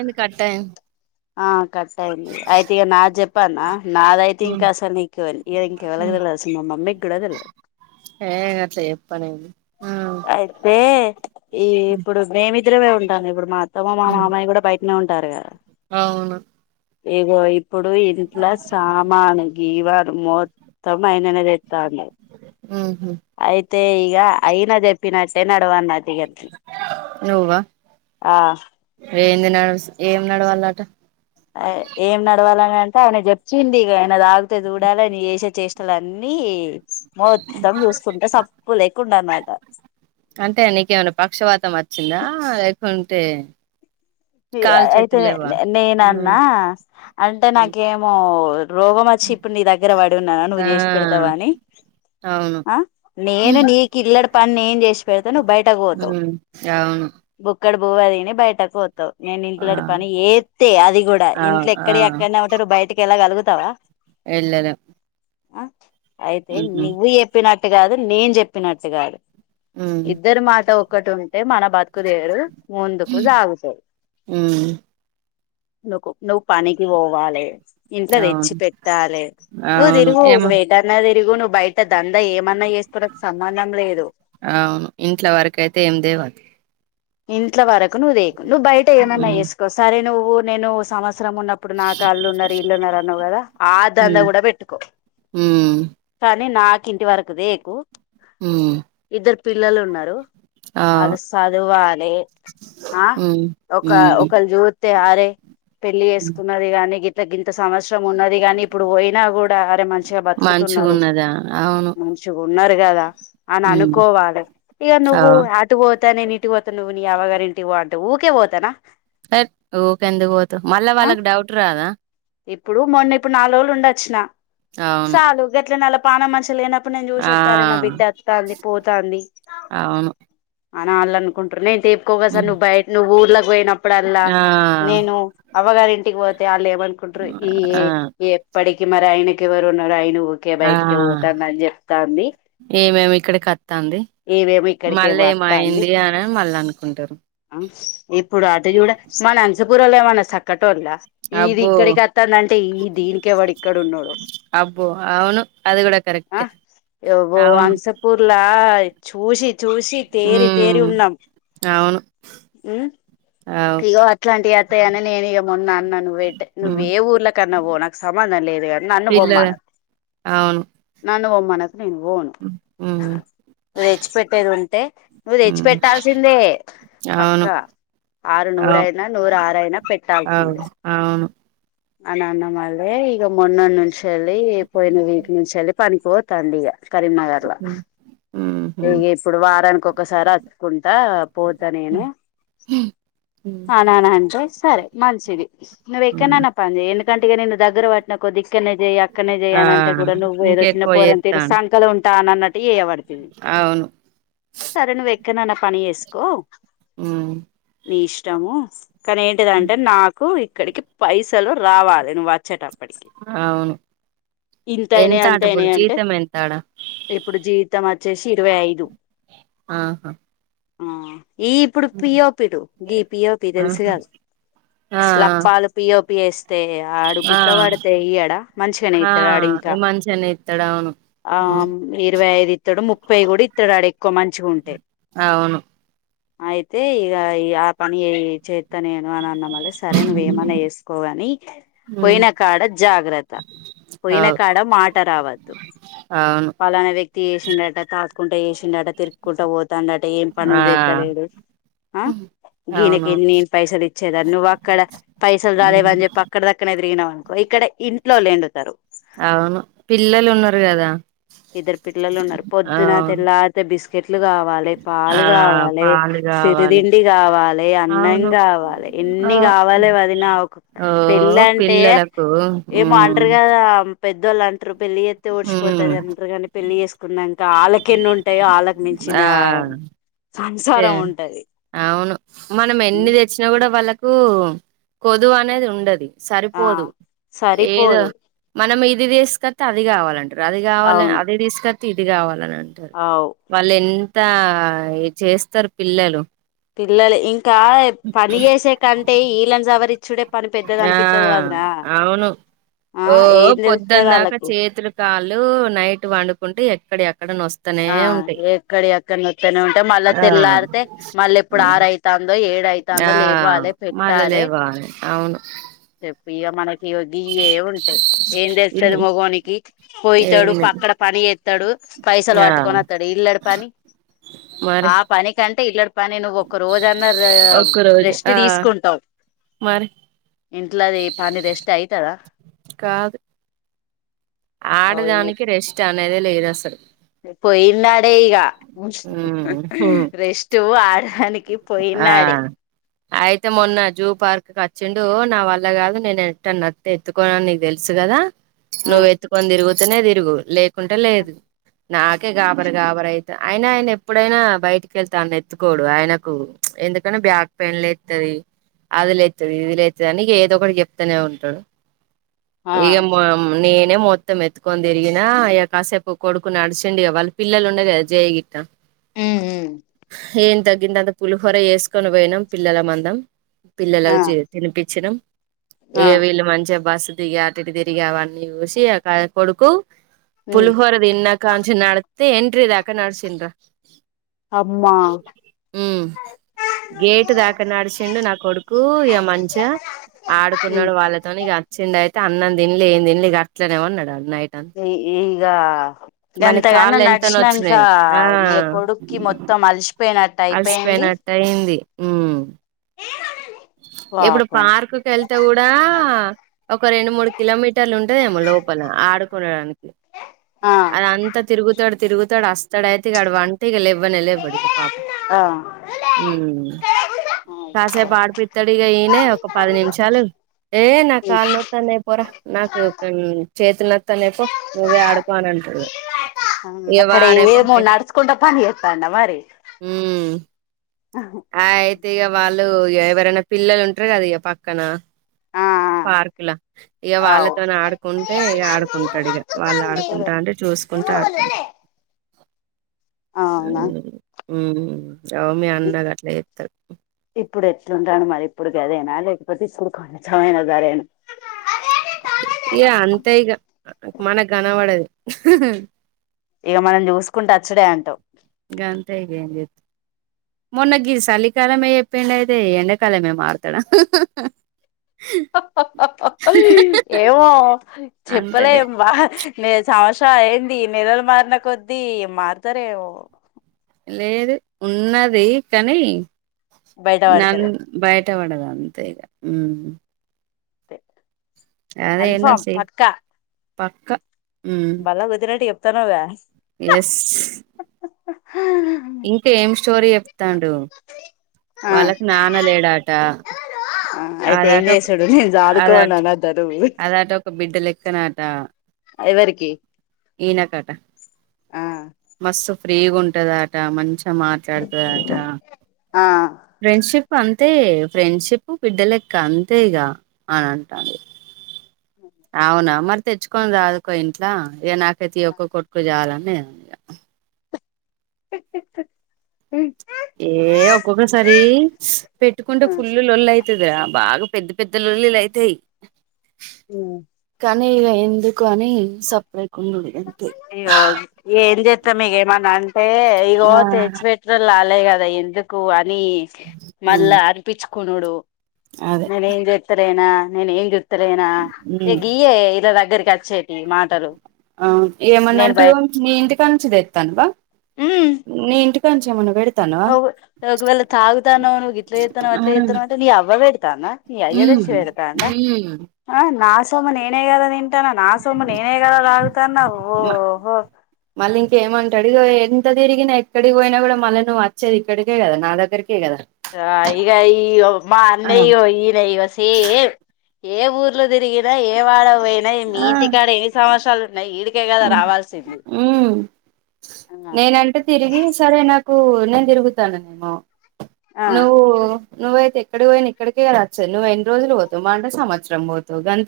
ఏంది కట్ అయింది ఆ కట్ట అయింది అయితే ఇక నా చెప్పనా నాదైతే ఇంకా అసలు నీకు ఇంక ఎవలాకు తెలవదు అసలు మా మమ్మీకి కూడా తెలవదు హే అట్లా చెప్పలేం అయితే ఈ ఇప్పుడు మేమిద్దరమే ఉంట ఇప్పుడు మా తమ మా మామయ్య కూడా బయటనే ఉంటారు కదా అవును ఇగో [unintelligible] ఇప్పుడు ఇంట్లో సామానుకి [unintelligible] మొత్తం అయననేదెత్తాండు అయి తే ఇగా ఐన చెప్పిన తే నడవన్నతిగతి నువ్వా ఆ ఏంది నడుస్ ఏం నడవాలట ఆయ్ ఏం నడవాలనంటే ఆయన జప్చింది ఆయన తాగితే చూడాలె అది చేసే చేస్ తులన్నీ మొత్తం చూసుకుంటే సప్పు లేకుండన్నాట చ్చిందా లేకుంటే తి కాలు అయితే చేతులు లేవా నేనన్నా అంటే నాకేమో రోగమచ్చి ఇప్పుడు నీ దగ్గర బడున్నాన నువ్వు ఆ చేసి పెడతావని, అవును ఆ నేను నీకు ఇల్లడి పని నేన్ చేసి పెడతే నువ్వు బయటకు బోతావ్. అవును ఇక్కడ బువ్వదిని బయటకు బోతవ్ నేను ఆ ఇంట్లోటి పని ఏత్తే అది గూడా ఆ ఇంట్లో ఎక్కడయి అక్కడనే ఉంటారు బయటికెలాగలుగు త్తవ ఎల్లలే ఆ అయితే నివ్వు చెప్పినట్ ట్ కాదు నేన్ చెప్పినట్టుగాదు ఇద్దరు మాటో కటున్ అంటే మన బతుకుదేరు ముందుకు సాగుతది మ్మ్ నుకు నువ్ పనికి వోవాలే ఇంట్లో తెచ్చి అవును పెట్టాలే నువ్వు అవును దిరుగు ఏమో నువ్వు ఎటన్నా తిరుగు నువ్వు బయట దంద ఏమన్నా చేసుకోకు సంబంధం లేదు. అవును ఇంట్లో వరకయితే ఏం తేవద్దు ఇంట్ల వరక్ క్ నువ్వుదేకు నువ్వు బయట ఏమన్నా ఏసుకో సరే నువ్వు నేను సమస్ సరం ఉన్నప్పుడు నాకు ఆళ్లున్నరు ఈల్లున్నరు అన్నవ్ గదా ఆ దంద గూడా పెట్టుకో [inaudible] కాని నాకు ఇంటి వరకుదేకు హ్మ్. ఇద్దరు పిల్లలున్నరు ఆ! అది సదువార్ ఆ హ్మ్. ఒక హ్మ్. ఒకళ్ జూ త్యారే పెళ్లి హ్మ్. చేేసుకున్నది గానీ గి తగిన్ ఇంత సంవత్సరం ఉన్నది గాని ఇప్పుడు బొయినా గూడా అరే మంచిగా బతుకుతున్నరు. మంచిగున్నదా? అవును. [inaudible] ఉన్నారు కాదా అని హ్మ్. అనుకోవాలి ఇక ఆ! నువు అటుపోతా నేనే ఇటుపోత అవ్వగారి ఇంటికి పో అంటే ఊకే పోతానా సరే ఊకెందుకు పోతు మళ్ళా ఆ వాళ్ళకి డౌట్ రాదా ఇప్పుడు మొన్న ఇప్పుడు నాలు రోజులు ఉండొచ్చిన అవును. చాలు గట్లనలప్ పాన మంచి లేన అప్పుడు నేను ఆ! చూసేస్తారే నా బిడ్డ వస్తంది పోతాంది అవును. అని వాళ్ళ అనుకుంటున్నిరి సేపుకోగా స హ్మ్. నువ్ బయట నువ్ ఊర్లా పోయినప్పుడల్లా ఆ! నేను అవ్వగారు ఇంటికి పోతే వాళ్ళ ఏమ కుంట్రు ఈ ఆ! ఎప్పటికి మరి ఆయనే ఎవరున్నారు [unintelligible] ఆ ఏమేమి ఇక్కడి కొత్తంది ఈమేమో మళ్ళీ ఇక్కడికేమో వత్తాంది ఏమయింది అని మళ్ళ అనుకుంటారు ఇప్పుడు అటు చూడ మన అంచపురంలో ఏమన్నా చక్కట్ [unintelligible] ఈది అబ్బో! ఇక్కడికివస్తోందంటే ఈ దీనికి ఎవ్వడు ఇక్కడ ఉన్నోడు అబ్బో! అవును. అది గూడా ఆ కరెక్టే. బో అవును. వంసపూర్లా చూషి చూసి తేరి హ్మ్. తేరి ఉన్నాం అవును. అవు. ఇగో అట్లాంటివి అతాయ అని నేను ఇక మొన్న అన్న నువ్వు పెట్టే నువ్యు హ్మ్. ఏ ఊర్లకన్నా పో నాకు సమ్మంధం లేదు కాని నన్ను పిల్లల బొమ్మను అవును. నన్ను బొమ్మ మన నేను పోను హ్మ్. హ్మ్. నువ్వు తెచ్చిపెట్టేది ఉంటే నువ్వు హ్మ్. తెచ్చిపెట్టాల్సిందే అవును. పక్కా ఆరు అవు నూరయినా నూరు ఆరుయినా అవును పెట్టాల్సిందే అవును అని అన్న మళ్ళే ఇక మొన్న నుంచి వెళ్ళి పోయిన వీక్ నుంచి వెళ్ళి పనికిపోతాంది ఇక కరీంనగర్లా ఉహు ఇగ ఇప్పుడు వారానికి ఒకసారి వచ్చుకుంటా పోతా నేనే ఆనన్న అంతే సరే మంచిది నువ్వు ఎక్కనన్నపనిచేయ్ ఎందుకంటే ఇగ నిన్ను దగ్గర నా కొద్దిగ ఇక్కనే చేయి అక్కనే చయి ఆ అనింటే కూడా నువ్వు ఏదో చిన్న ఇంకెక్కువ పోరని తీరు చేత్తాండు సంకలో ఉం తానన్నట్టు చేయవ అవును సరేనువ్వు ఇకనన్న పని చేస్కో మ్ నీ ఇష్టము కనీ ఏంటిదంటే నాకు ఇక్కడికి పైసలు రావాలె నువ్ వచ్చేట టప్పటికి అవును ఇంతైనయి ఎంత అట ఇప్పుడు అంతైనై అంటే జీతం ఎంత ఆడ ఇప్పుడు జీతం అచ్చేసి ఇరవై ఐదు ఆహా ఆ ఈ ఇప్పుడు హ్మ్. పియో గీ పియోపీ తెలుసు ఆహా గదా ఆ లప్పాలు పియో తో పిఎస్ తే ఆడు ఆ గుత్తపడ్తే ఇయ్యడా మంచిగనే ఆ ఇత్తడు ఆడింకా ఆ మంచిగనే ఇత్తడు అవును ఆ హ్మ్. ఇరవై ఐదు ఇత్తడు ముప్పై గుడా ఇత్తడు ఆడ్ ఎక్కువ మంచిగుంటే అవును అయితే ఇగ ఈ ఆ పని ఏ చే ఇత నేను అనన్న మల్లె సరే నువ్వేమన్న చేస్కో గని హ్మ్. పోయిన కాడ జాగ్రత్ త పోయిన అవు కాడ మాట రావద్దు అవును పలాన వ్య చేసిండట తాగ్కుంట చేసిండట తిరుక్కుంటా పోతాండ అంటే ఏం ఆ పనుల్ చేత్తలేడు. ఆ అవును గీనకేంది నేన్ పైసల్ ఇచ్చేదా నువ్వక్కడ పైసల్ హ్మ్. రాలేవన్ జెప్పి అక్కడ్దక్కడనే తి అడిగినవనుకో ఇక్కడే అవును పిల్లలు ఉన్నరు కదా ఇద్దరు పిల్లలు ఉన్నరు ఆ పొద్దున తెల్లార్తే బిస్కెట్ లు కావాలె, పాలు ఆ కావాలె, పాలు కావాలి సిరిదిండి కావాలె, అన్నం అవును కావాలె ఎన్ని ఆ కావాలె వదినా ఒక ఓ పెళ్ళంటే పిల్లలకు ఏమో అంటరు మ్మ్ కదా పెద్ దొల్లన్ ట్రు పెళ్లి చేత్తే మ్మ్ ఒడిసిపోతద్ అం పెళ్లి చేస్కున్నంక ఆళ్ళకెన్ని ఉంటయో ఆళ్ ఆ మించినామ్ తే అవును మనం ఎన్ని తెచ్చిన గుడా వాళ్ళక్ కూ కొదువు అనేది ఉండది. ఆ సరిపోదు. ఏదో సరిపోదు మనం ఇ ఇది వేస్కొస్తే అది కావాలంటరు అది కావాలి అవును అది తీసుకొ ఇది కావాలి అంటరు అవు వాళ్ళు ఎం త చేస్తరు పిల్లలు పిల్లలు ఇం కా పని చేసే కంటే ఈళ్లను సవరిచ్చుడే పని పెద్దది ఆ అనిపిత్తది వదినా అవును ఆ ఓ ఏం తెలుత్తది పొద్దందాక ఆళ్ళకి చేతులు కాళ్ళు నైట్ వండుకుంటె ఎక్కడియి అక్క ఆ ఎక్కడియి అక్కన్నే నోత్తనే ఉంటయి మళ్ళా తెల్లారితే మళ్ళీ ఎప్పుడు ఆ ఆరు అయితందో ఏడు ఆ అయితందో లెవ్వాలె మళ్ళ పెట్టాలె లేవాలి అవును ఇగ మనకు ఇగో గియ్యే ఉంటయి ఏం తెలుస్తుది ఇల్లు మగోనికి పోయతడు ఏంది పక్కడ పని చేస్తడు పైసలు ఆ పడ పట్టుకొని వత్తడు ఇల్లడు పని మరి ఆ పని కంటే ఇల్లడి పని నువ్వు ఒక్క రోజన్న ఒక్క రోజు రెస్ట్ ఆ తీసుకుంటవు మరి ఇంట్లది పని రెస్ట్ అయి ఇత్తరా కాదు ఓ ఈ ఆడదానికి రెస్ట్ అనేదే లేదు అసలు పోయిన్నాడే ఇగా ఉమ్ హు రెస్ట్ ఆడాదనికి ఆ పోయిన్నాడే అయితే మొన్న జూ పార్క్కి వచ్చిండు నా వల్ల కాదు నేను ఎత్తుకోన్నా నీకు తెలుసు కదా ఆ నువ్వు ఎత్తుకొని తిరపో అనే తిరుగు లే లే కుంటే లేదు నాకే గాబరి గాబర అయి అయన ఆయన ఎప్పుడైనా బయటికి వెళ్తా ఆ ఎత్తుకోడు ఆయనకు ఎందుకంటే బ్యాక్ పెయిన్ లేతుది అది లేతుది ఇది లేతుది అని ఏదో ఒకటి చెప్తూనే ఉంటాడు ఆ ఇగ మ నేను మొత్తం ఎత్తుకొని తరిగినా ఇక కాసేపు కొడుకునిడిచండి ఇక వాళ్ళ పిల్లలు ఉండ కదా జయగిట్ట హమ్ హ్మ్మ్ ఏన్ తగ్గింద అ పులిహొర చేస్కోని పోయినాం పిల్లల మందం ఆ పిల్లలకు జి తినిపించినం ఇ ఆ వీళ్ళు మంచిగా బాస్ దిగా అటుటు తిరిగి అవన్నీ చూసి అ కొడుకు ఉమ్ పులిహోర తిన్నాక అంచినాడు. తే ఎంట్రిదాక నడిసిండ్ర అమ్మా గేటు దాక నడిసిండు నా కొడుకు ఇగ మంచిగా ఉమ్ ఆడుకున్నాడు వాళ్ళతోని ఇగ అచ్చిండు అయ్ అన్నం దింలే ఏం దింలె ఇగ అట్లలేనే వంనాడ ఈ ఈగ వాని గంతగానా కాళ్ళు ఎంత నడ్చినంకా నొచ్చినాయి ఆ ఎ కొడుక్కి మొత్తం అల్సిపొయ్న అల్సిపెయినట్టైంది. ఉ ఇప్పుడు పాపం పార్క్కి వెళ్తే కూడా ఒక రెండు మూడు కిలోమీటర్లు ఉ ఉంటది ఏమో లోపల ఆడుకునేదానికి ఆ అద అంతా తిరుగుతాడు. తిరుగుతాడు అస్తాడైతే ఇక అడు వంటిగ లెవ్వనె లెవ్యడుగ పాప్ ఆ హ్మ్ కాసేప్ ఆడిపి ఒత్తడిగా ఇయనే ఒక పది నిమిషాలు ఏ నా ఆ కాళ్ నొత్తానయ్ పొరా నాకు ఒత్తన్ చేతునొత్తనయ్ పొ, నువ్వే ఆడుకో అని అంటుడుగ అవున్ నొక్కడేమో నడుచుకుంట పని చెత్తాండా మరి ఆయ్ తిగ వాళ్ళు ఇగ ఎవరెనా పిల్లలు ఉంట్రు కదా ఇగ పక్కన ఆ పార్కుల ఇగ అవు వాళ్ళతోను ఆడుకుంటే ఇగ ఆడుకుంటాడు ఇగ వాళ్ళు ఆడుకుంటాంటే చూస్కుంటా ఆడుకుంటు అవునా [inaudible] ఉ రౌమి అండగ త ఇప్పుడు ఎట్లుంటాను మరి ఇప్పుడు గదేనా లేకపోతే ఇప్పుడు కొంచెమైన జారేన ఇగ అంతే ఇగ మనక్ కనపడదు. ఇగ మనం చూసుకుంటా అచ్చుడే అంటావ్. మొన్న గీ సలికాలమె చెప్పిండైతే ఎండాకాలమే మార్ తడ. ఏమో అంతలే చెప్పలేమ్ బ నే సంస్రాలు ఏందీ నిలలు మార్న కొద్దీ మారుతారేమో. లేదు ఉన్నది కానీ బయట నన్ పడతారు బయ్ ట్ట వడదు అంతే ఇక, ఉ తె ఆల్ఫా ఎన్నో సి పక్క పక్క మ్ బల్ల గుద్దినట్టు చే ప్తనవుగా ఎస్ ఇంకా ఏం స్టోరీ చెప్తాండు ఆ వాళ్ళకి నాన లేడాట ఆ అయితే ఏం చేశాడు నేను చదుకోవాల చదు అద ఆట ఒక బిడ్డ లెక్కనాట ఎవరికి [inaudible] ఆ మస్తు ఫ్రీగా ఉంటదాట మంచి మాట్లాడుతట ఆ ఫ్రెండ్షిప్ అంతే ఫ్రెండ్షిప్ బిడ్డలెక్క అంతే ఇగా అని అంటాడు అవునా మరి తెచ్చుకొని రాదుకో ఇంట్లో ఏ నాకైతే ఒక్క కొడుకు చాలనే [inaudible] ఏ ఒక్కొక్కసారి పెట్టుకుంటే ఫుల్ లొల్లి అయి బాగా పెద్ద పెద్ద లొల్లిలు అయితాయి హమ్ కానీ ఇగ ఎందుకు అని సెపరేట్ గుణ్ణం ఇగ ఏం చేత్ మీగేమన్నా హే ఇగో ఆ తెచి పెట్టినారు లాల్ అదే కదా ఎందుకు అని ఉమ్ మళ్ళా అరీపించు కునుడు అదే మరి ఏం జేతరే నా నేనేం లేనా ఏ ఉమ్ గీఏ ఇడా ఇద్దరికి అచే మాటలు అవును ఏమన్నా నేను అంటే బయ ఓ నీ ఇంటి కడ్నుంచి తేతనవ నీ ఇంటి నుంచి ఏమైనా పెయిడ్ ఓ ఒకవేళ తాగుతానవవు నువ్వు ఇగ్ట్ల చేతనవు అట్ల ఆ చేతనవు అంటే నీ అవ్వ పెడతా నీ అయ్య హ్మ్ థేచి పెడతా హ్మ్ అ నా సోమ నేనే గద నిన్ టన నా సొమ్ నేనుగద దాగుతన్న ఓహో ఇక్కడికి ఎంత తిరిగినా ఎక్కడికి పోయినా కూడా మళీ నువ్వు వచ్చేది ఇక్కడికే కద నా దగ్గరికి ఆ ఇగ ఈగో మా అన్న ఆ ఇగో ఈన ఇగ సేమ్ ఏ ఊర్లో తిరిగి గా ఏ వాడ వెయ్ అయో మీ ఇంటికాడ ఎన్ని సంవత్సరాలు ఉన్న ఈడి ఊ నేనంటే తిరిగి సరే నాక్ ఓ నేను తిరుగుతన నెమో ఆ నువ్వు నువయితేక్కడికి పోయిన ఇక్కడికే రాచ్చా నువ్వు ఎన్ని రోజులు పోతవు మా అంట సంవత్సరం పోతవు గం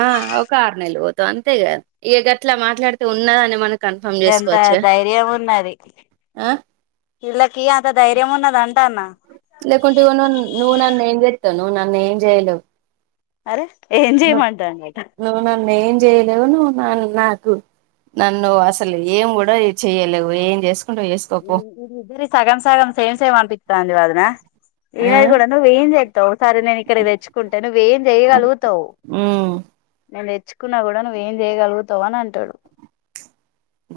ఆ ఒక అర్నెలు గంతేగా ఇ గట్లా మాట్లాడితే ఉన్నదా అని మన గంత ధైర్యం ఉన్నది ఆ ఇళకి అంత ధైర్యం ఉన్నదన్ లేకుంటే ఇగో నన్ నువ్ నన్ ఏంజెత్ తొ నువ్ నన్ను ఏం చేయలేవ్ అరే ఏం చేయమంటాండట నువ్వు నన్ను ఏం చెయలేవు నువ్వు నన్ను అసలు ఏం కూడా ఎ చెయలేవు ఏం చేస్ ఇది ఇదిరి సగం సగం సేమ్ సేమ్ అంపి రాండ్రి వదిన ఆ ఈనది కూడా నువ్వేం చేతావు సరే నేను ఇక్కడ తెచ్చుకుంటే నువ్వేం చేయగలుగుతావు ఉమ్ నేన్ దెత్ తెచ్చుకున్నా కూడా నువ్ ఏం చేయగలుగుతావు అని అంటాడు ద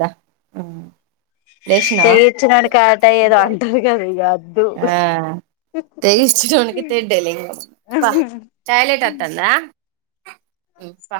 ఊ తెగిచ్చినోనికి ఆట ఏదో అంటారు కదా ఇగ అద్దు ఆ తెగిచ్చినోనికి తెడ్డే లింగం ఉ ప